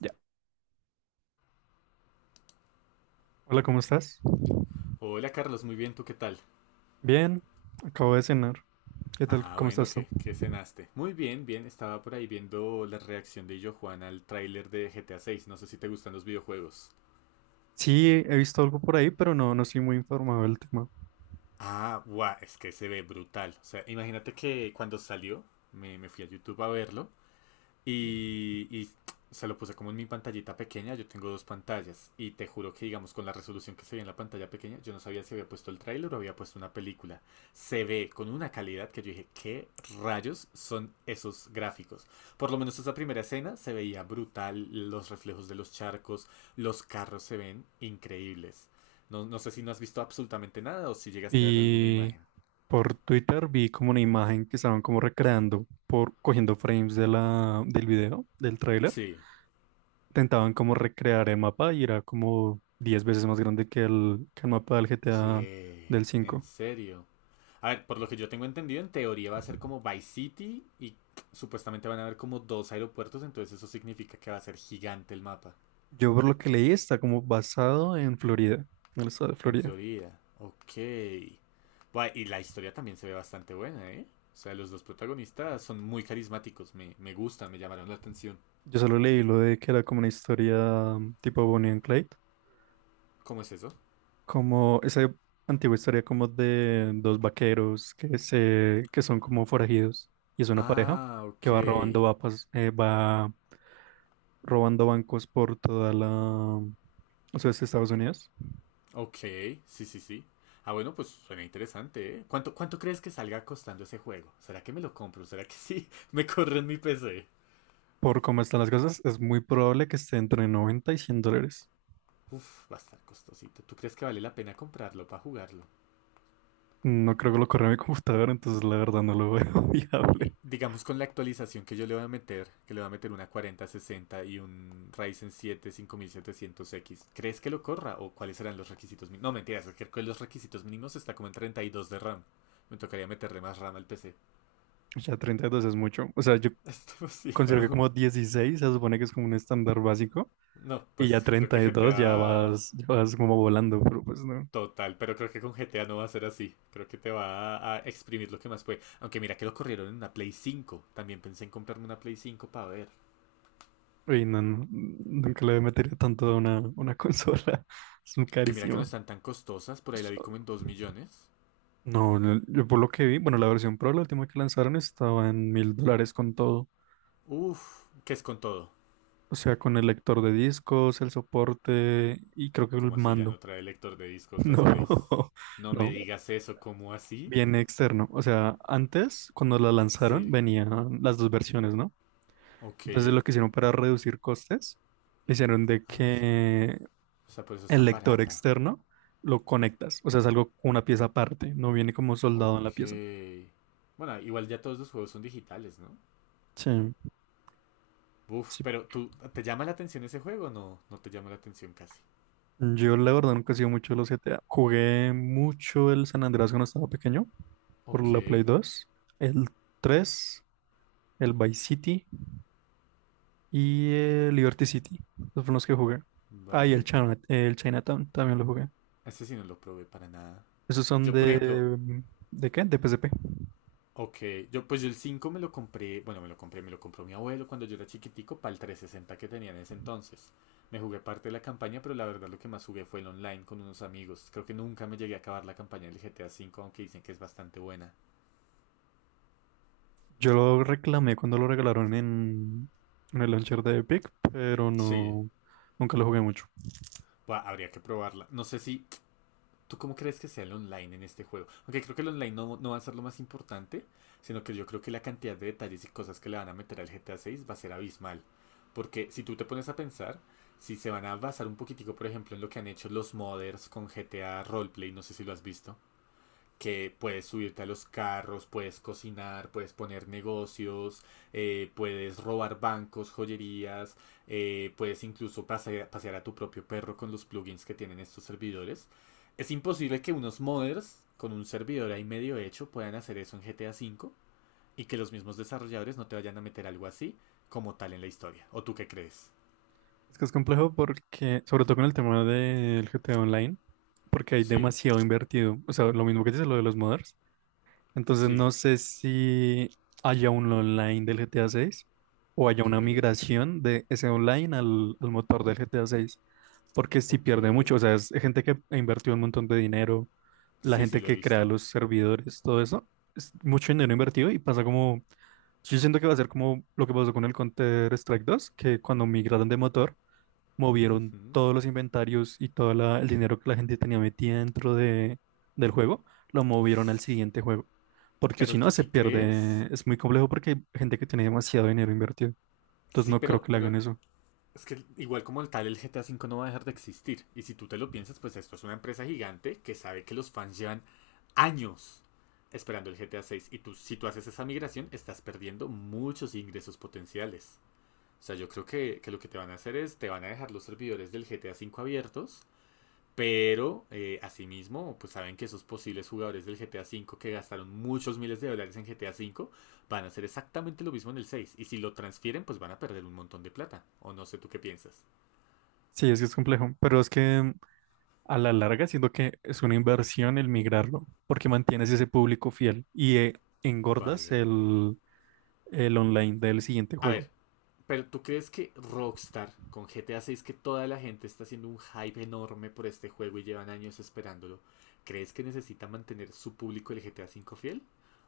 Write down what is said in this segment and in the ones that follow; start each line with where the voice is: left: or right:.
right: Ya. Hola, ¿cómo estás?
left: Hola Carlos, muy bien, ¿tú qué tal?
right: Bien, acabo de cenar. ¿Qué tal?
left: Ah,
right: ¿Cómo
left: bueno,
right: estás tú?
left: ¿qué cenaste? Muy bien, bien, estaba por ahí viendo la reacción de Illo Juan al tráiler de GTA 6, no sé si te gustan los videojuegos.
right: Sí, he visto algo por ahí, pero no estoy muy informado del tema.
left: Ah, guau, es que se ve brutal. O sea, imagínate que cuando salió, me fui a YouTube a verlo. Y se lo puse como en mi pantallita pequeña, yo tengo dos pantallas y te juro que digamos con la resolución que se ve en la pantalla pequeña, yo no sabía si había puesto el tráiler o había puesto una película. Se ve con una calidad que yo dije, ¿qué rayos son esos gráficos? Por lo menos esa primera escena se veía brutal, los reflejos de los charcos, los carros se ven increíbles. No, no sé si no has visto absolutamente nada o si llegaste a ver alguna
right: Y
left: imagen.
right: por Twitter vi como una imagen que estaban como recreando por cogiendo frames de del video, del tráiler.
left: Sí.
right: Intentaban como recrear el mapa y era como 10 veces más grande que que el mapa del GTA
left: ¿Qué?
right: del
left: En
right: 5.
left: serio. A ver, por lo que yo tengo entendido, en teoría va a ser como Vice City y supuestamente van a haber como dos aeropuertos, entonces eso significa que va a ser gigante el mapa.
right: Yo por lo que leí está como basado en Florida, en el estado de
left: En
right: Florida.
left: Florida. Ok. Buah, y la historia también se ve bastante buena, ¿eh? O sea, los dos protagonistas son muy carismáticos, me gustan, me llamaron la atención.
right: Yo solo leí lo de que era como una historia tipo Bonnie and Clyde,
left: ¿Cómo es eso?
right: como esa antigua historia como de dos vaqueros que son como forajidos y es una pareja
left: Ah,
right: que
left: ok.
right: va robando vapas, va robando bancos por toda la o sea, es Estados Unidos.
left: Ok, sí, sí, sí. Ah, bueno, pues suena interesante, ¿eh? ¿Cuánto crees que salga costando ese juego? ¿Será que me lo compro? ¿Será que sí? Me corre en mi PC.
right: Por cómo están las cosas, es muy probable que esté entre 90 y $100.
left: Uf, va a estar costosito. ¿Tú crees que vale la pena comprarlo para jugarlo?
right: No creo que lo corra mi computadora, entonces la verdad no lo veo
left: Y,
right: viable.
left: digamos con la actualización que yo le voy a meter, que le voy a meter una cuarenta, sesenta y un Ryzen siete, cinco mil setecientos x, ¿crees que lo corra o cuáles serán los requisitos mínimos? No, mentiras, es que con los requisitos mínimos está como en 32 de RAM. Me tocaría meterle más RAM al PC.
right: Ya 32 es mucho. O sea, yo
left: Es
right: considero que
left: demasiado.
right: como 16 se supone que es como un estándar básico
left: No,
right: y ya
left: pues creo que
right: 32 ya
left: GTA
right: vas, como volando, pero pues no.
left: total, pero creo que con GTA no va a ser así. Creo que te va a exprimir lo que más puede. Aunque mira que lo corrieron en una Play 5. También pensé en comprarme una Play 5 para ver.
right: Y nunca le metería tanto a una consola. Es muy
left: Aunque mira que no
right: carísimo.
left: están tan costosas, por ahí la vi
right: So-
left: como en 2 millones.
right: No, no, yo por lo que vi, bueno, la versión Pro, la última que lanzaron, estaba en $1,000 con todo.
left: Uf, ¿qué es con todo?
right: O sea, con el lector de discos, el soporte y creo que el
left: ¿Cómo así ya
right: mando.
left: no trae lector de discos las Plays?
right: No,
left: No me
right: no,
left: digas eso, ¿cómo así?
right: viene externo. O sea, antes, cuando la lanzaron,
left: Sí,
right: venían las dos versiones, ¿no? Entonces lo
left: ok.
right: que hicieron para reducir costes, hicieron de
left: Vamos.
right: que
left: O sea, por eso es
right: el
left: tan
right: lector
left: barata.
right: externo lo conectas, o sea, es algo con una pieza aparte, no viene como soldado en la
left: Ok.
right: pieza.
left: Bueno, igual ya todos los juegos son digitales, ¿no?
right: Sí,
left: Uf,
right: sí.
left: pero ¿te llama la atención ese juego? No, no te llama la atención casi.
right: Yo la verdad nunca he sido mucho de los GTA. Jugué mucho el San Andreas cuando estaba pequeño, por
left: Ok,
right: la Play dos, el 3, el Vice City y el Liberty City. Esos fueron los que jugué. Ah, y el
left: vale.
right: El Chinatown también lo jugué.
left: Este sí no lo probé para nada.
right: Esos son
left: Yo, por ejemplo,
right: de... ¿De qué? De PSP.
left: ok, yo pues yo el 5 bueno, me lo compró mi abuelo cuando yo era chiquitico para el 360 que tenía en ese entonces. Me jugué parte de la campaña, pero la verdad lo que más jugué fue el online con unos amigos. Creo que nunca me llegué a acabar la campaña del GTA V, aunque dicen que es bastante buena.
right: Yo lo reclamé cuando lo regalaron en el launcher de Epic, pero
left: Sí,
right: no, nunca lo jugué mucho.
left: buah, habría que probarla. No sé si. ¿Tú cómo crees que sea el online en este juego? Aunque creo que el online no, no va a ser lo más importante, sino que yo creo que la cantidad de detalles y cosas que le van a meter al GTA 6 va a ser abismal. Porque si tú te pones a pensar, si se van a basar un poquitico, por ejemplo, en lo que han hecho los modders con GTA Roleplay, no sé si lo has visto, que puedes subirte a los carros, puedes cocinar, puedes poner negocios, puedes robar bancos, joyerías, puedes incluso pasear a tu propio perro con los plugins que tienen estos servidores. Es imposible que unos modders con un servidor ahí medio hecho puedan hacer eso en GTA cinco y que los mismos desarrolladores no te vayan a meter algo así como tal en la historia. ¿O tú qué crees?
right: Es que es complejo porque, sobre todo con el tema del GTA Online, porque hay
left: Sí,
right: demasiado invertido. O sea, lo mismo que dice lo de los modders. Entonces
left: sí,
right: no sé si haya un online del GTA 6 o haya
left: ok,
right: una migración de ese online al motor del GTA 6, porque si
left: ok.
right: pierde mucho, o sea, es gente que ha invertido un montón de dinero, la
left: Sí, sí,
right: gente
left: lo he
right: que crea
left: visto.
right: los servidores, todo eso, es mucho dinero invertido y pasa como, yo siento que va a ser como lo que pasó con el Counter-Strike 2, que cuando migraron de motor movieron
left: Ujú.
right: todos los inventarios y todo el dinero que la gente tenía metida del juego, lo movieron al siguiente juego. Porque si
left: ¿Pero
right: no,
left: tú
right: se
left: sí crees?
right: pierde. Es muy complejo porque hay gente que tiene demasiado dinero invertido. Entonces
left: Sí,
right: no creo
left: pero,
right: que le hagan
left: pero
right: eso.
left: es que igual como el tal, el GTA cinco no va a dejar de existir. Y si tú te lo piensas, pues esto es una empresa gigante que sabe que los fans llevan años esperando el GTA seis. Y tú, si tú haces esa migración, estás perdiendo muchos ingresos potenciales. O sea, yo creo que lo que te van a hacer es, te van a dejar los servidores del GTA cinco abiertos pero, asimismo, pues saben que esos posibles jugadores del GTA V que gastaron muchos miles de dólares en GTA V van a hacer exactamente lo mismo en el 6. Y si lo transfieren, pues van a perder un montón de plata. O no sé tú qué piensas.
right: Sí, es que es complejo. Pero es que a la larga siento que es una inversión el migrarlo, porque mantienes ese público fiel y engordas
left: Vale.
right: el online del siguiente
left: A
right: juego.
left: ver, pero ¿tú crees que Rockstar con GTA 6, que toda la gente está haciendo un hype enorme por este juego y llevan años esperándolo, crees que necesita mantener su público el GTA 5 fiel?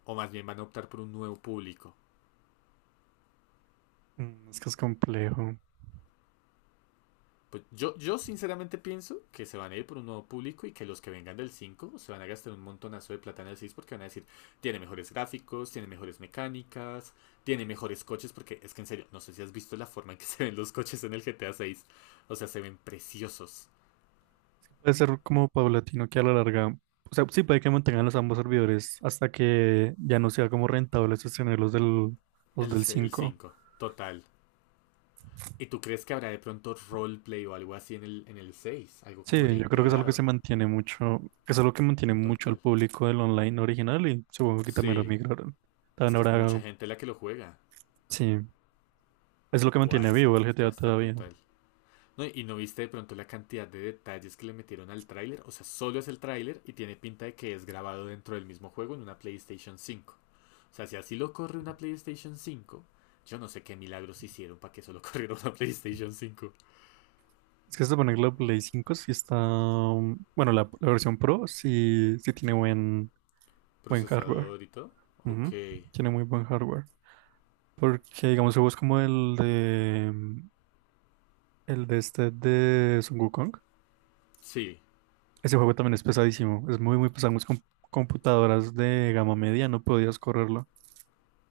left: ¿O más bien van a optar por un nuevo público?
right: Es que es complejo.
left: Pues yo sinceramente pienso que se van a ir por un nuevo público y que los que vengan del 5 se van a gastar un montonazo de plata en el 6 porque van a decir, tiene mejores gráficos, tiene mejores mecánicas, tiene mejores coches, porque es que en serio, no sé si has visto la forma en que se ven los coches en el GTA 6. O sea, se ven preciosos.
right: Puede ser como paulatino que a la larga, o sea, sí puede que mantengan los ambos servidores hasta que ya no sea como rentable sostener los
left: El,
right: del
left: el
right: cinco.
left: 5 total. ¿Y tú crees que habrá de pronto roleplay o algo así en el seis? Algo como
right: Sí,
left: ya
right: yo creo que es algo que se
left: integrado.
right: mantiene mucho, que es algo que mantiene mucho al
left: Total.
right: público del online original y supongo que también lo
left: Sí,
right: migraron.
left: es
right: También
left: que es
right: ahora,
left: mucha gente la que lo juega.
right: sí, es lo que
left: Buah,
right: mantiene
left: es que,
right: vivo el
left: es que
right: GTA
left: va a estar
right: todavía.
left: brutal. No, y no viste de pronto la cantidad de detalles que le metieron al tráiler. O sea, solo es el tráiler y tiene pinta de que es grabado dentro del mismo juego en una PlayStation 5. O sea, si así lo corre una PlayStation 5, yo no sé qué milagros hicieron para que solo corriera una PlayStation 5.
right: Es que se supone que la Play cinco sí está, bueno, la versión Pro sí, sí tiene buen, buen hardware.
left: Procesador y todo. Ok.
right: Ujú. Tiene muy buen hardware. Porque, digamos, juegos como el el de este de Son Wukong,
left: Sí.
right: ese juego también es pesadísimo. Es muy, muy pesado. Muchas computadoras de gama media no podías correrlo.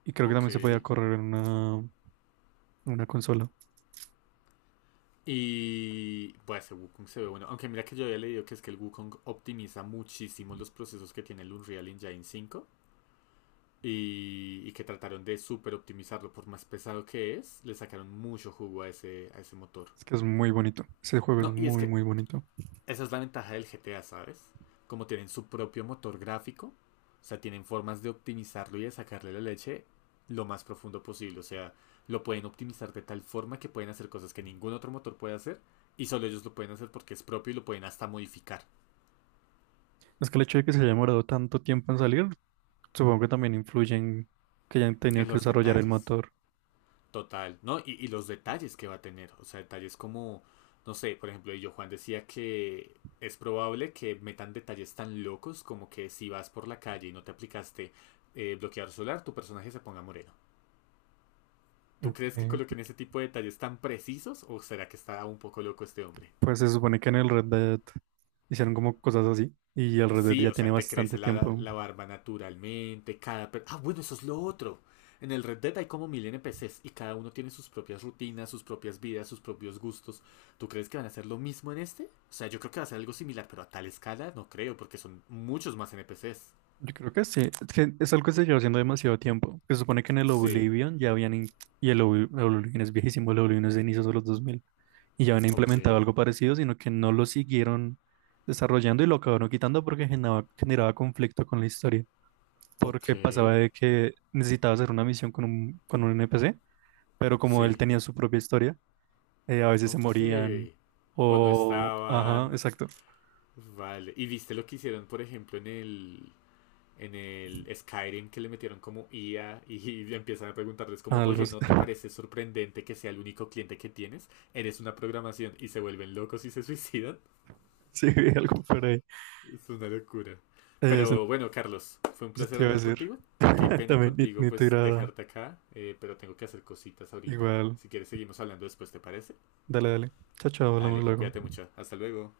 right: Y creo que
left: Ok.
right: también se podía correr en en una consola.
left: Y bueno ese Wukong se ve bueno. Aunque mira que yo había leído que es que el Wukong optimiza muchísimo los procesos que tiene el Unreal Engine 5. Y que trataron de super optimizarlo por más pesado que es, le sacaron mucho jugo a ese motor.
right: Es que es muy bonito. Ese juego es
left: No, y es
right: muy,
left: que
right: muy bonito.
left: esa es la ventaja del GTA, ¿sabes? Como tienen su propio motor gráfico, o sea, tienen formas de optimizarlo y de sacarle la leche lo más profundo posible, o sea, lo pueden optimizar de tal forma que pueden hacer cosas que ningún otro motor puede hacer y solo ellos lo pueden hacer porque es propio y lo pueden hasta modificar
right: Es que el hecho de que se haya demorado tanto tiempo en salir, supongo que también influye en que hayan tenido
left: en
right: que
left: los
right: desarrollar el
left: detalles.
right: motor.
left: Total, ¿no? Y los detalles que va a tener, o sea, detalles como, no sé, por ejemplo, yo Juan decía que es probable que metan detalles tan locos como que si vas por la calle y no te aplicaste bloqueador solar, tu personaje se ponga moreno. ¿Tú
right: Ok.
left: crees que coloquen ese tipo de detalles tan precisos o será que está un poco loco este hombre?
right: Pues se supone que en el Red Dead hicieron como cosas así. Y el Red Dead
left: Sí,
right: ya
left: o
right: tiene
left: sea, te
right: bastante
left: crece la,
right: tiempo.
left: la barba naturalmente, cada. Ah, bueno, eso es lo otro. En el Red Dead hay como mil NPCs y cada uno tiene sus propias rutinas, sus propias vidas, sus propios gustos. ¿Tú crees que van a hacer lo mismo en este? O sea, yo creo que va a ser algo similar, pero a tal escala no creo, porque son muchos más NPCs.
right: Yo creo que sí, es que es algo que se lleva haciendo demasiado tiempo. Se supone que en el
left: Sí,
right: Oblivion ya habían, y el el Oblivion es viejísimo, el Oblivion es de inicios de los 2000 y ya habían
left: ok,
right: implementado algo parecido, sino que no lo siguieron desarrollando y lo acabaron quitando porque generaba conflicto con la historia,
left: ok,
right: porque pasaba de que necesitaba hacer una misión con con un NPC, pero como él
left: sí,
right: tenía su propia historia, a veces se morían,
left: ok. O no
right: o... Ajá,
left: estaban.
right: exacto.
left: Vale. ¿Y viste lo que hicieron, por ejemplo, en el Skyrim que le metieron como IA y empiezan a preguntarles como,
right: Algo,
left: oye, ¿no te parece sorprendente que sea el único cliente que tienes? Eres una programación y se vuelven locos y se suicidan.
right: sí, algo por ahí.
left: Es una locura.
right: Eh,
left: Pero bueno, Carlos, fue un
right: Eso
left: placer
right: te iba a
left: hablar
right: decir.
left: contigo. Qué pena
right: También,
left: contigo
right: ni te
left: pues
right: agrada.
left: dejarte acá, pero tengo que hacer cositas ahorita.
right: Igual.
left: Si quieres seguimos hablando después, ¿te parece?
right: Dale, dale. Chao, chao, hablamos
left: Dale,
right: luego.
left: cuídate mucho. Hasta luego.